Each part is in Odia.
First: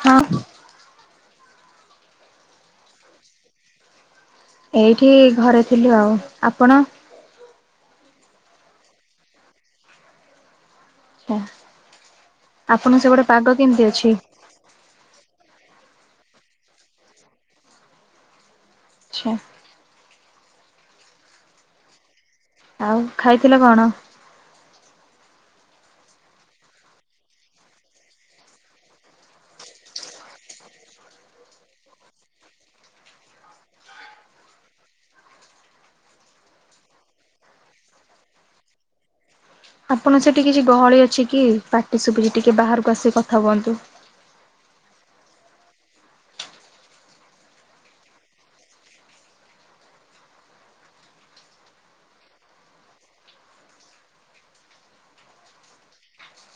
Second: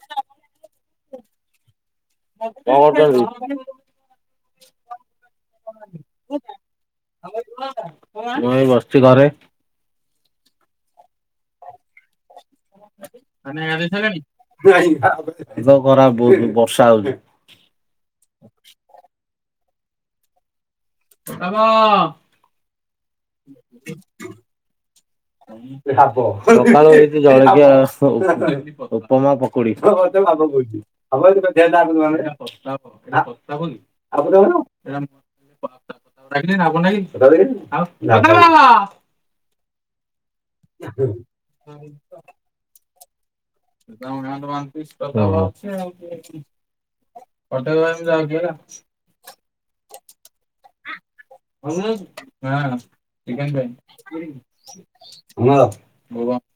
ହଁ। କଁ କରୁଛନ୍ତି? ଏଇଠି ଘରେ ଥିଲୁ ଆଉ ଆପଣ? ମୁଁ ଏଇ ବସିଚି ଘରେ। ଓ। ମାନେ ଗାଧେଇ ସାଇଲଣି। ଦିହ ଖରାପ ବୋହୁତ ବର୍ଷା ହଉଚି। ଆଚ୍ଛା। [unintelligible] ଆଉ ଖାଇଥିଲେ କଣ? [inaudible] ସକାଳୁ ହେଇଚି ଜଳଖିଆ ହଉ। ଉପମା, ପକୁଡି। [unintelligible] [inaudible] [inaudible] ଆପଣ ସେଟି କିଛି ଗହଳି ଅଛି କି ପାଟି ଶୁବୁଚି ଟିକେ ବାହାରକୁ ଆସିକି କଥା ହୁଅନ୍ତୁ? [inaudible] କଟକ ଭାଇ ମୁଁ ଯାଉଚି ହେଲା। [inaudible] ଭଲ ଲାଗୁଚି ମାଁ ଚିକେନ ଦେ। [unintelligible]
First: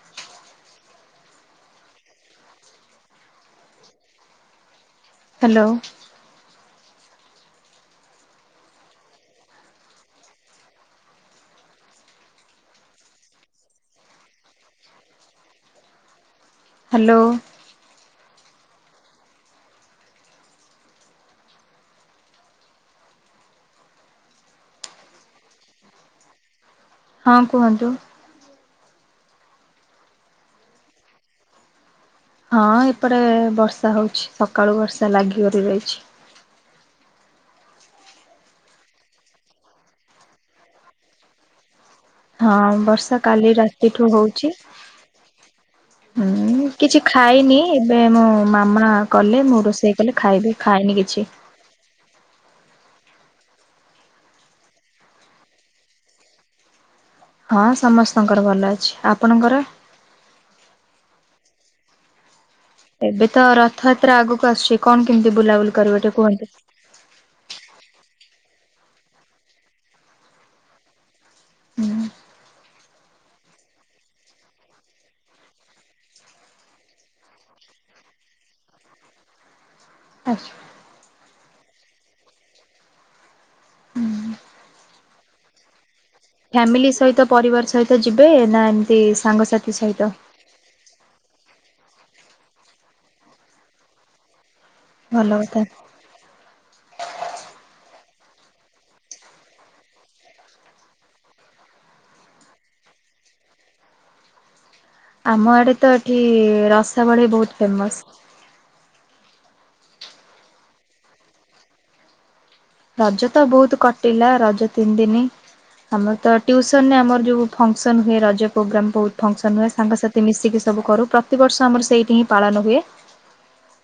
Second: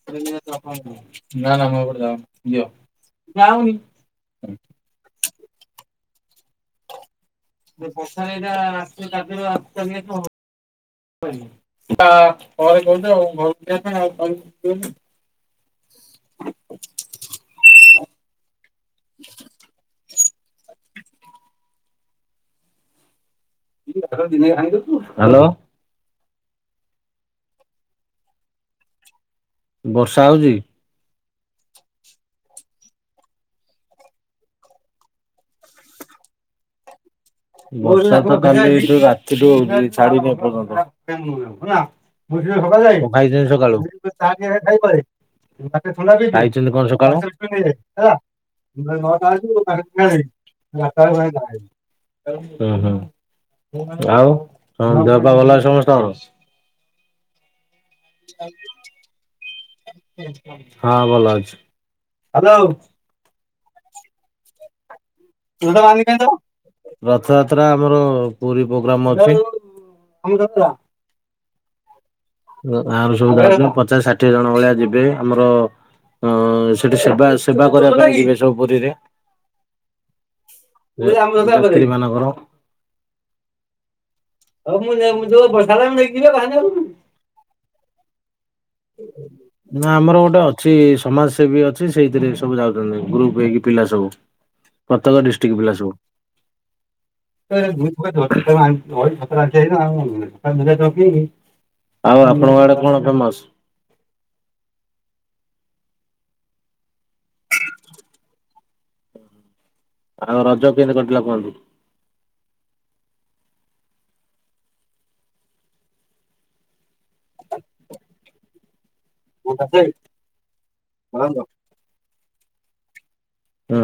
ନା ନା ହବନି ଯଉନି ଦିଅ ନା [unintelligible] ହାଲୋ। [inaudible] [inaudible] ହାଲୋ। [inaudible] [inaudible] ହାଲୋ। ହଁ କୁହନ୍ତୁ? ବର୍ଷା ହଉଚି? ହଁ ଏପଟେ ବର୍ଷା ହଉଚି। ସକାଳୁ ବର୍ଷା ଲାଗିିକରି ରହିଚି। ବର୍ଷା ତ କାଲି ଏଠୁ ରାତିଠୁ ହଉଚି ଛାଡିନି ଏପର୍ଯ୍ୟନ୍ତ। ହଁ କଣ ବର୍ଷା ଖାଇଥିଲେ କାଲି ସକାଳୁ? ରାତିଠୁ ହଉଛି। ହୁଁ ଖାଇଚନ୍ତି କଣ କିଛି ସକାଳୁ? ଖାଇନି ଏବେ ମୋ ମାମା କଲେ ମୁଁ ରୋଷେଇ କଲେ ଖାଇବି ଖାଇନି କିଛି। [inaudible] ହୁଁ ହୁଁ ଆଉ ଦେହପା ଭଲ ଅଛି ସମସ୍ତଙ୍କର? ହଁ ସମସ୍ ହଁ ଭଲ ଅଛି। ହାଲୋ। ଏବେ ତ ରଥଯାତ୍ରା ଆଗକୁ ଆସୁଚି କଣ କେମିତି ତୁ ବୁଲାବୁଲି ତ ମାନି କରିବ କାଇଁ ଟିକେ ଦବ। କୁହନ୍ତୁ? ରଥଯାତ୍ରା ଆମର ପୁରୀ ପ୍ରୋଗ୍ରାମ ଅଛି। ହୁଁ ଗାଁରୁ ସବୁ ଯିବେ ପଚାଶ ଷାଠିଏ ଜଣ ଭଳିଆ ଯିବେ। ଆମର ହଁ ସେଠି ସେବା ସେବା କରିବା ପାଇଁ ଥିବେ ସବୁ ପୁରୀରେ। ଆଚ୍ଛା। ଏମାନଙ୍କର। ଆଉ ମୁ ମୁ ବଶାଲା [unintelligible] ଫ୍ୟାମିଲି ସହିତ ପରିବାର ସହିତ ଯିବେ ନା ଏ ନା ଆମର ଗୋଟେ ଅ ଅଛି ସମାଜ ସେେବୀ ଅଛି ସେଇଥିରେ ସବୁ ଯାଉଛନ୍ତି ଗ୍ରୁପ ହେଇକି ପିଲା ସବୁ। ପ୍ରତ୍ୟେକ ଡିଷ୍ଟ୍ର୍ ପିଲ ସବୁ। ହ ମୁଁ ଖତ ଅ କି [unintelligible] ଆଉ ଆପଣଙ୍କ ଆଡେ କଣ ଫେମସ? ଆମ ଆଡେ ତ ଏଠି ରସା ବଳି ବହୁତ ଫେମସ। ଆଉ ରଜ କିମିତି କଟିଲା କୁହନ୍ତୁ? ରଜ ତ ବହୁତ କଟିଲା ରଜ ତିନଦିନି। ଆମର ତ ଟ୍ୟୁସନରେ ଆମର ଯୋଉ ଫଙ୍କସନ ହୁଏ ରଜ ପ୍ରୋଗ୍ରାମ ବହୁ ହୁଁ ଫଙ୍କସନ୍ ହୁଏ ସାଙ୍ଗସାଥି ମିଶିକି ସବୁ କରୁ ପ୍ରତିବର୍ଷ ଆମର ସେଇଠି ହିଁ ପାଳନ ହୁଏ।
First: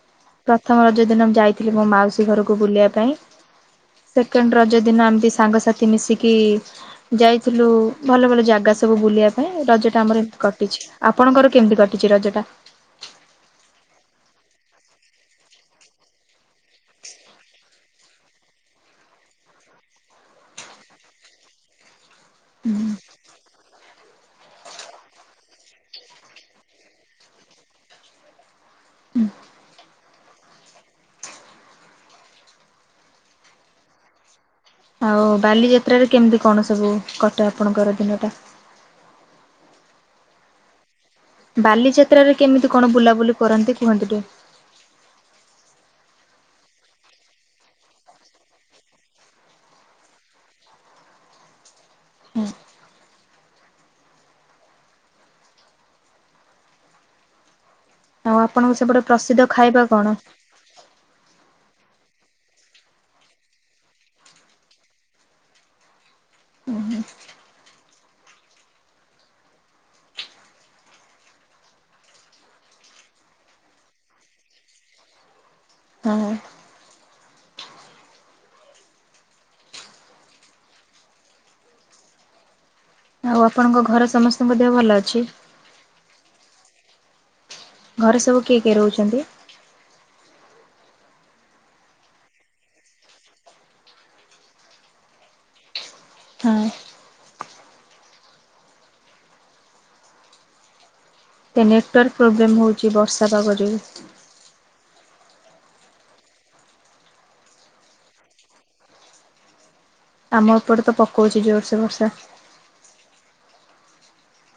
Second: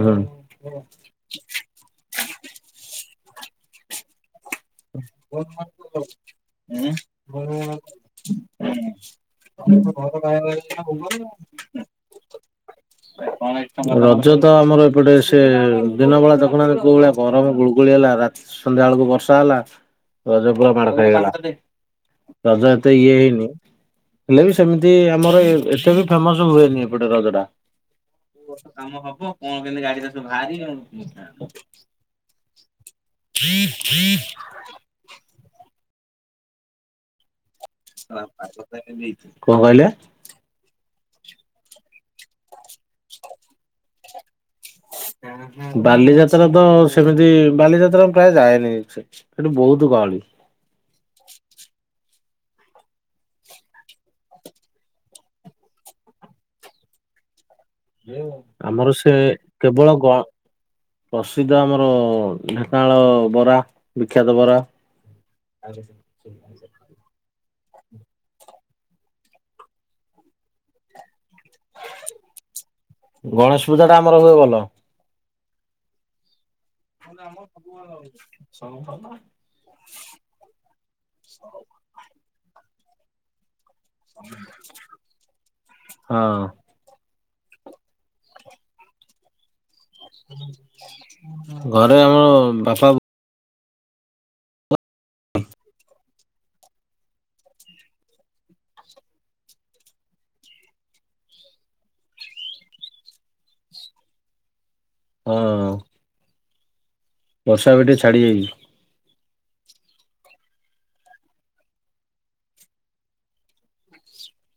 ହୁଁ। ପ୍ରଥମ ରଜ ଦିନ ମୁଁ ଯାଇଥିଲି ମୋ ମାଉସୀ ଘରକୁ ବୁଲିବା ପାଇଁ। ସେକେଣ୍ଡ ରଜ ଦିନ ଏମିତି ସାଙ୍ଗସାଥି ମିଶିକି ଯାଇଥିଲୁ ଭଲ ଭଲ ଜାଗା ସବୁ ବୁଲିବା ପାଇଁ ରଜ ଟା ଆମର ଏମିତି କଟିଛି। ଆପଣଙ୍କର କେମିତି କଟିଛି ରଜ ଟା? ରଜ ତ ଆମର ଏପଟେ ସେ ଦିନ ବେଳା ତଖଣା କୋଉ ଭଳିଆ ଗରମ ଗୁଳୁଗୁଳି ହେଲା ରାତି ସନ୍ଧ୍ୟା ବେଳକୁ ବର୍ଷା ହେଲା। ରଜ ପୁର ମାଡ ଖଇଗଲା। ରଜ ଏତେଇଏ ହେଇନି। ହେଲେ ବି ସେମିତି ଆମର ଏତେ ବି ଫେମସ ହୁଏନି ଏପଟେ ରଜଟା। ଏ ବର୍ଷ କାମ ହବ କଣ କେମିତି ଗାଡି ଭାରି [unintelligible] ଆଉ ବାଲିଯାତ୍ର ରେ କେମିତି କଣ ସବୁ କଟେ ଆପଣଙ୍କର ଦିନ ଟା? କଣ କହିଲେ? ବାଲିଯାତ୍ରାରେ କେମିତି କଣ ବୁଲାବୁଲି କରନ୍ତି କୁହନ୍ତି ଟିକେ? [unintelligible] ବାଲିଯାତ୍ରା ତ ସେମିତି ବାଲିଯାତ୍ରା ପ୍ରାୟ ଯାଏନି ସେଠି ବହୁତ ଗହଳି। ଆଉ ଆପଣଙ୍କ ଆମର ସେପଟେ ସେ ପ୍ରସିଦ୍ଧ ଖାଇବା କେବଳ କଣ? ଗ ପ୍ରସିଦ୍ଧ ଆମର ଢେଙ୍କାନାଳ ବରା ବିଖ୍ୟାତ ବରା। ଆଜ୍ଞା ଗଣେଶ ପୂଜା ଟା ଆମର ହୁଏ ଭଲ। ହଁ। ସବୁ ଭଲ [unintelligible] ଆଉ ଆପଣଙ୍କ ଘର ସମସ୍ତଙ୍କ ଦେହ ଭଲ ଅଛି? ହଁ। ଘରେ ସବୁ କିଏ କିଏ ରହୁଛନ୍ତି? ଘରେ ଆମର ବାପା ହଁ। ଏ ନେଟୱାର୍କ ପ୍ରୋବ୍ଲେମ୍ ହେଉଛି ବର୍ଷା ପାଗ ଯୋଗୁଁ। ଅଁ। ବର୍ଷା ଏବେ ଟିକେ ଛାଡ଼ିଯାଇଛି। ଆମ ଏପେଟ ତ ପକଉଛି ଜୋରସୋ ବର୍ଷା।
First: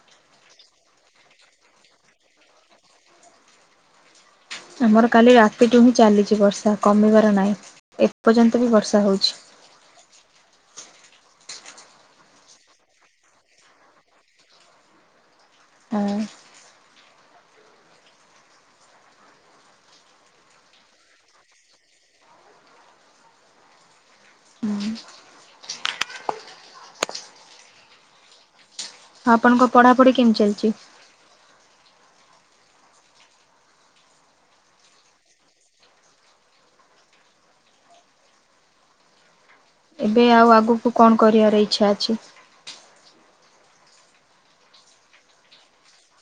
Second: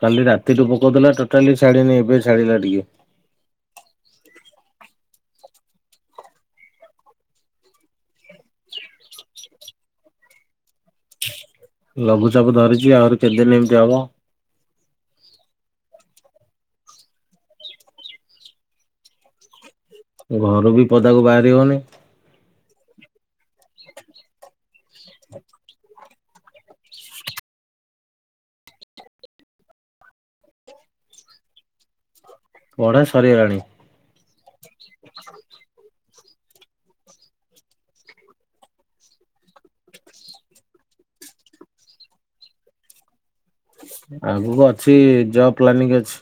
କାଲି ରାତିଠୁ ପକଉଥିଲା ଟୋଟାଲି ଛାଡିିନି ଏବେ ଛାଡ଼ିଲା ଟିକେ। ଆମର କାଲି ରାତିଠୁ ହିଁ ଚାଲିଛି ବର୍ଷା କମିବାର ନାହିଁ ଏପର୍ଯ୍ୟନ୍ତ ବି ବର୍ଷା ହଉଛି। ଲଘୁଚାପ ଧରିଛି ଆହୁରି କେତେଦିନ ଏମିତି ହବ? ହଁ। ଘରୁ ବି ପଦାକୁ ବାହାରି ହଉନି ହଁ ଆପଣଙ୍କ ପଢାପଢି କେମିତି ଚାଲିଛି? ପଢା ସରିଗଲାଣି। [inaudible] ଏବେ ଆଉ ଆଗକୁ କଣ କରିବାର ଇଚ୍ଛା ଅଛି? ଆଗକୁ ଅଛି ଜବ ପ୍ଲାନିଂ ଅଛି।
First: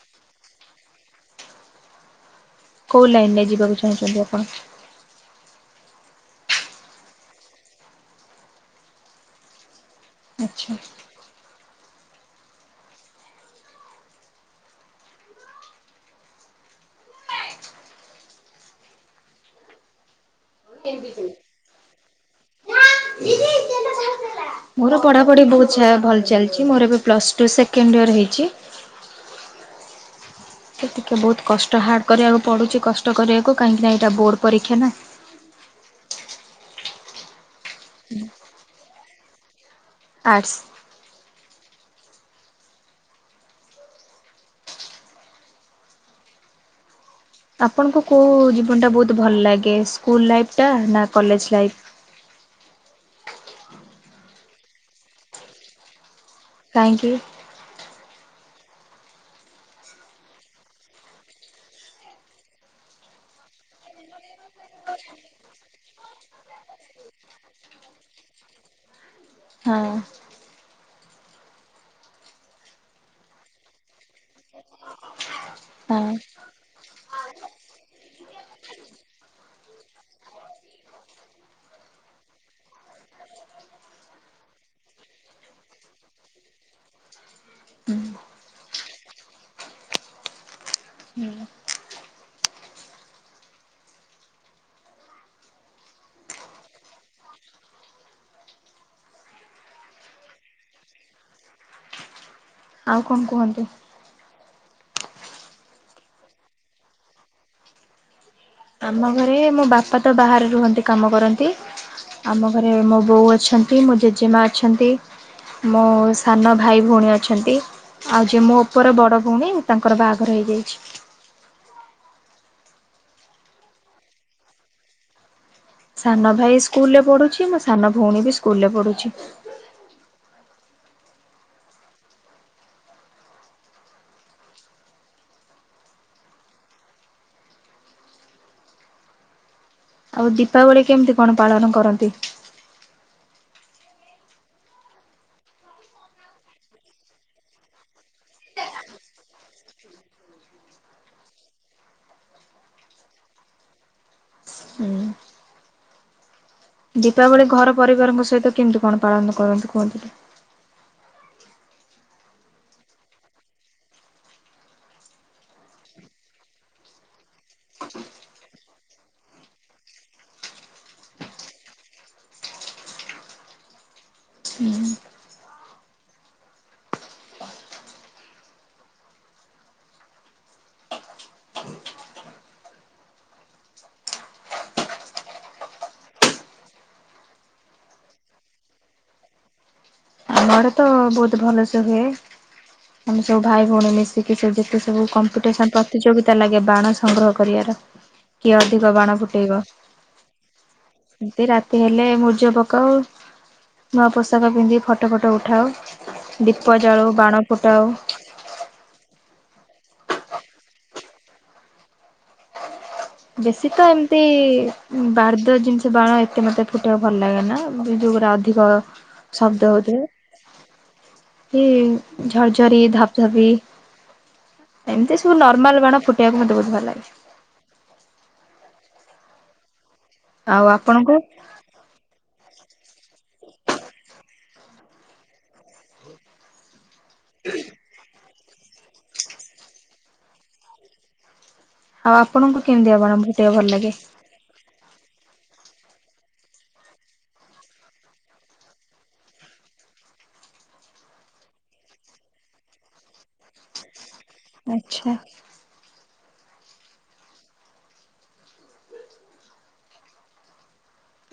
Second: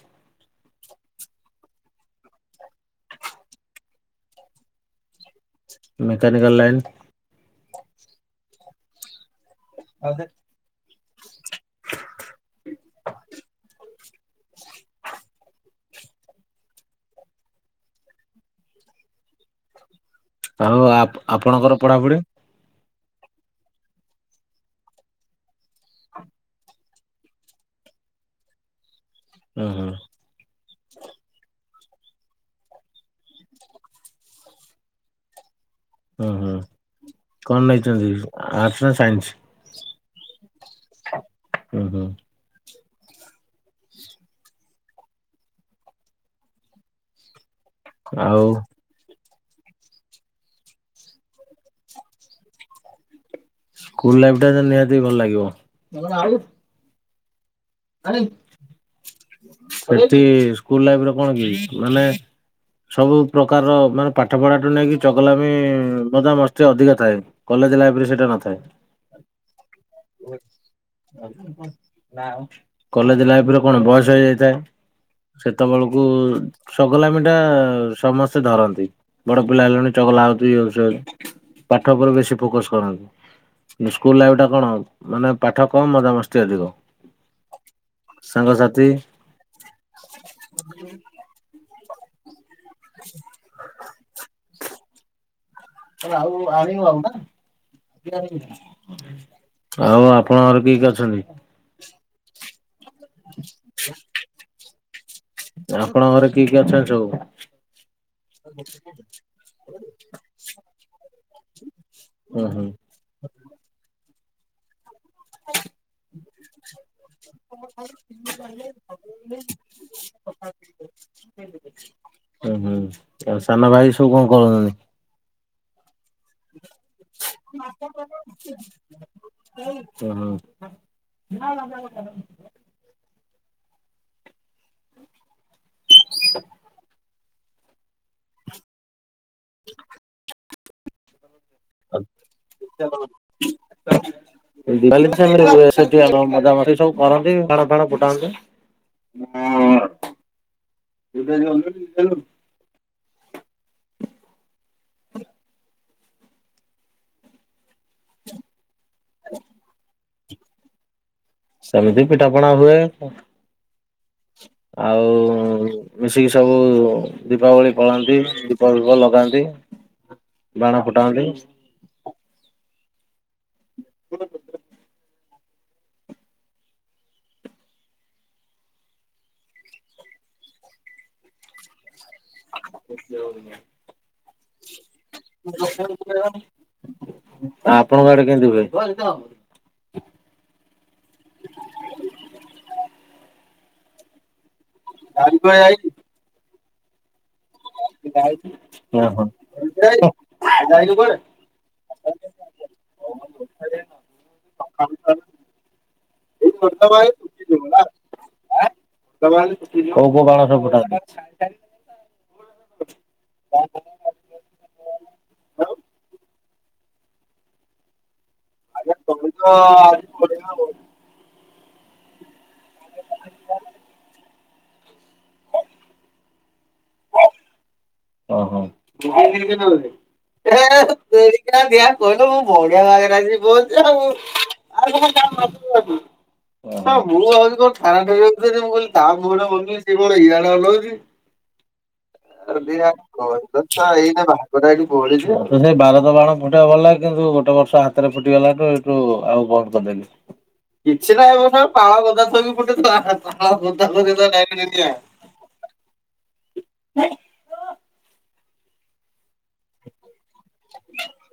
କୋଉ ଲାଇନ ରେ ଯିବାକୁ ଚାହୁଁଛନ୍ତି ଆପଣ? ମେକାନିକଲ ଲାଇନ୍ ଆ ହେ ଆଚ୍ଛା। ଆଉ ଆ ଆପଣଙ୍କର ପଢାପଢି ମୋର ପଢ଼ାପଢ଼ି ବହୁତ ଭଲ ଚାଲିଛି ମୋର ଏବେ ପ୍ଲସ୍ ଟୁ ସେକେଣ୍ଡ ଇୟର ହେଇଛି ଓ ହୋ। ସେତିକିେ ବହୁତ କଷ୍ଟ ହାର୍ଡ଼ କରିବାକୁ ପଡ଼ୁଛି କଷ୍ଟ କରିବାକୁ କାହିଁକିନା ଏଇଟା ବୋର୍ଡ଼ ପରୀକ୍ଷା ନା ଓୁଁ ହୁଁ କଣ ନେଇଛନ୍ତି ଆର୍ଟସ୍ ନା ସାଇନ୍ସ? ଆର୍ଟସ୍ ହୁ ହୋ। ଆପଣଙ୍କୁ କେଉ ଆଉ ଜୀବନଟା ବହୁତ ଭଲ ଲାଗେ ସ୍କୁଲ ଲାଇଫଟା ନା କଲେଜ ଲାଇଫ୍? ସ୍କୁଲ ଲାଇଫ ଟା ନିହାତି ଭଲ ଲାଗିବ ଆଉ କାହିଁକି? ସେଠି ସ୍କୁଲ ଲାଇଫ କଣ କି ମାନେ ସବୁ ପ୍ରକାରର ମାନେ ପାଠ ପଢାଠୁ ନେଇକି ଚଗଲାମି ମଜାମସ୍ତି ଅଧିକା ଥାଏ। କଲେଜ ଲାଇଫରେ ସେଇଟା ନଥାଏ। ହଁ [unintelligible] କଲେଜ ଲାଇଫରେ କଣ ବୟସ ହେଇଯାଇଥାଏ। ସେତେବେଳକୁ ହଁ ଚଗଲାମି ଟା ସମସ୍ତେ ଧରନ୍ତି ବଡ ପିଲା ହେଲଣି ଚଗଲା ହଉଛୁ ଇଏ ହଉଛୁ ସିଏ ହଉଛୁ ପାଠ ଉପରେ ବେଶୀ ଫୋକସ କରନ୍ତି। ସ୍କୁଲ ଲାଇଫ୍ ଟା କଣ? ମାନେ ପାଠ କମ ମଜାମସ୍ତି ଅଧିକ ସାଙ୍ଗସାଥି ହୁଁ। [inaudible] ଆଉ ଆଣିବ ଆଉ ନା ଆଉ ଆପଣଙ୍କର କିଏ କିଏ ଅଛନ୍ତି? ଆଉ କଣ କୁହନ୍ତୁ? ଆପଣଙ୍କ ଘରେ କିଏ କିଏ ଅଛନ୍ତି ସବୁ? ଆମ ଘରେ ମୋ ବାପା ତ ବାହାରେ ରୁହନ୍ତି କାମ କରନ୍ତି ହୁଁ ଆମ ହୁଁ ଘରେ ମୋ ବୋଉ ଅଛନ୍ତି ମୋ ଜେଜେମା ଅଛନ୍ତି ମୋ ସାନ ଭାଇ ଭଉଣୀ ଅଛନ୍ତି ଆଉ ଯିଏ ମୋ ଉପରେ ବଡ ଭଉଣୀ ତାଙ୍କର ବାହାଘର ହେଇଯାଇଛି। ହୁଁ ହୁଁ ଆଉ ସାନ ଭାଇ ସବୁ କଣ କରୁଛନ୍ତି? ସାନ ଭାଇ ସ୍କୁଲ ରେ ପଢୁଛି ମୋ ସାନ ଭଉଣୀ ବି ସ୍କୁଲ ରେ ପଢୁଛି ହ [inaudible] [inaudible] ଆଉ ଦୀପାବଳି କେମିତି କଣ ପାଳନ କରନ୍ତି? ଆ [inaudible] ଉଁ ଦିବାଲିରେ ତ ସିଏ ସେଠି ଇଏ ସେଠି ମ ମଜାମଜି ସବୁ କରନ୍ତି ବାଣ ଫାଣ ଫୁଟାନ୍ତି। ମୋର ଏବେ ଯାଉନାହାନ୍ତି କି ଖାଇଆକୁ। ହୁଁ। ଦୀପାବଳି ଘର ପରିବାରଙ୍କ ସହିତ କେମତି କଣ ପାଳନ କରନ୍ତି କୁହନ୍ତୁ ଟି ସେମିତି ପିଠା ପଣା ହୁଏ ଆଉ କଁ। ହ [inaudible] ଆଉ ଉଁ ମିଶିକି ସବୁ ଉଁ ଦୀପାବଳି ପାଳନ୍ତି ଦୀପ ଫିପ ଲଗାନ୍ତି। ଆଁ ବାଣ ଫୁଟାନ୍ତି। ହୁଁ ହୁଁ। [unintelligible] ଆଉ ଆପଣଙ୍କ ଆଡେ କେମିତି ହୁଏ [unintelligible] ଆମ ଆଡେ ତ ବୋହୁତୁ ଭଲ ସେ ହୁଏ ଆମେ ସବୁ ଭାଇ ଭଉଣୀ ମିଶ୍ ଟିକେ ସବୁ ଯେତେ ସବୁ କମ୍ପିଟିସନ୍ ପ୍ରତିଯୋଗିତା ଲାଗେ ବାଣ ସଂଗ୍ରହ କରିବାର କିଏ ଅଧିକ ବାଣ ଫୁଟେଇବ। ଆଜି ଯାଇନୁ କୁଆଡେ? ଇନ୍ତି ରାତି ହେଲେ ମୂରଜ ପକାଉ ନୂଆ ପୋଷାକ ପିନ୍ଧି ଫଟ ଫଟ ଏ ଉଠାଉ ଦୀପ ଜାଳୁ ବାଣ ଫୁଟାଉ। କୋଉ କୋଉ ବାଣ ସବୁ ଫୁଟାଅ? [inaudible] ବେଶୀ ତ ଏମ୍ ତେ ବାର୍ଦ୍ଦ ହଁ ଜିନିଷ ବାଣ ଏତେ ମତେ ଫୁଟେଇବାକୁ ଭଲ ଲାଗେ ନା ଯୋଉ ଗୁରା ଅ ଧିକ ମୁଁ ଭାବୁଛି କଣ ଶବ୍ଦ ଥାନା ହଉଥିବେ ଠାରୁ ସେ ଝର୍ଝରି ଧପ୍ ଧପି ଏମତି ସବୁ ନର୍ମାଲ ବାଣ ଫୁଟେଇଆକୁ ମତେ ବୋହୁତ ଭଲ ଲାଗେ। ଓହୋ! ଆଉ ଆପଣଙ୍କୁ [unintelligible] [unintelligible] [unintelligible] [unintelligible] ଆଉ ଆପଣଙ୍କୁ କେମତିଆ କଣ [unintelligible] [unintelligible] ନାଇଁ ବାରୁଦ ବାଣ ଫୁଟେଇବାକୁ ଗଲା କିନ୍ତୁ ଗୋଟେ ବର୍ଷ ହାତେରେ ଫୁଟିଗଲାଠୁ ତୁ ଆଉ କଣ କରିଦେଲିି କିଛି ନା ଏବେ ନା ଫାଳ ପାଳଗଦାରେ ଥୋଇକି ଫୁଟେଇ ଥି [unintelligible] ପାଳଗଦା ଆଚ୍ଛା। [unintelligible]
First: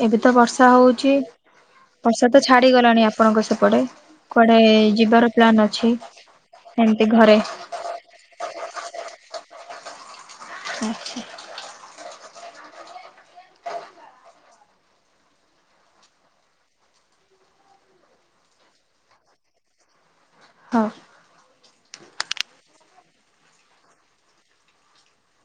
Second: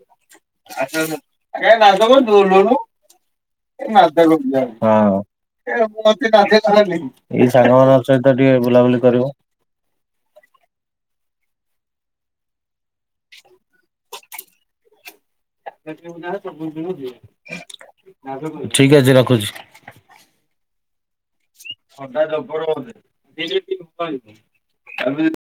ଏବେ ତ ବର୍ଷା ହଉଛି। ବର୍ଷା ତ ଛାଡିଗଲାଣି ଆପଣଙ୍କ ସେପଟେ କୁଆଡେ ଯିବାର ପ୍ଲାନ୍ ଅଛି। [unintelligible] ଏଇଠି ଏମିତି ଘରେ ସାଙ୍ଗମାନଙ୍କ ସହିତ ଟିକେ ବୁଲାବୁଲି କରିବ। ଆଚ୍ଛା। ହ [unintelligible] ଠିକ୍ ଅଛି ରଖୁଛି। ହଁ। ଥଣ୍ଡା ଜବର ବୋଧେ [unintelligible]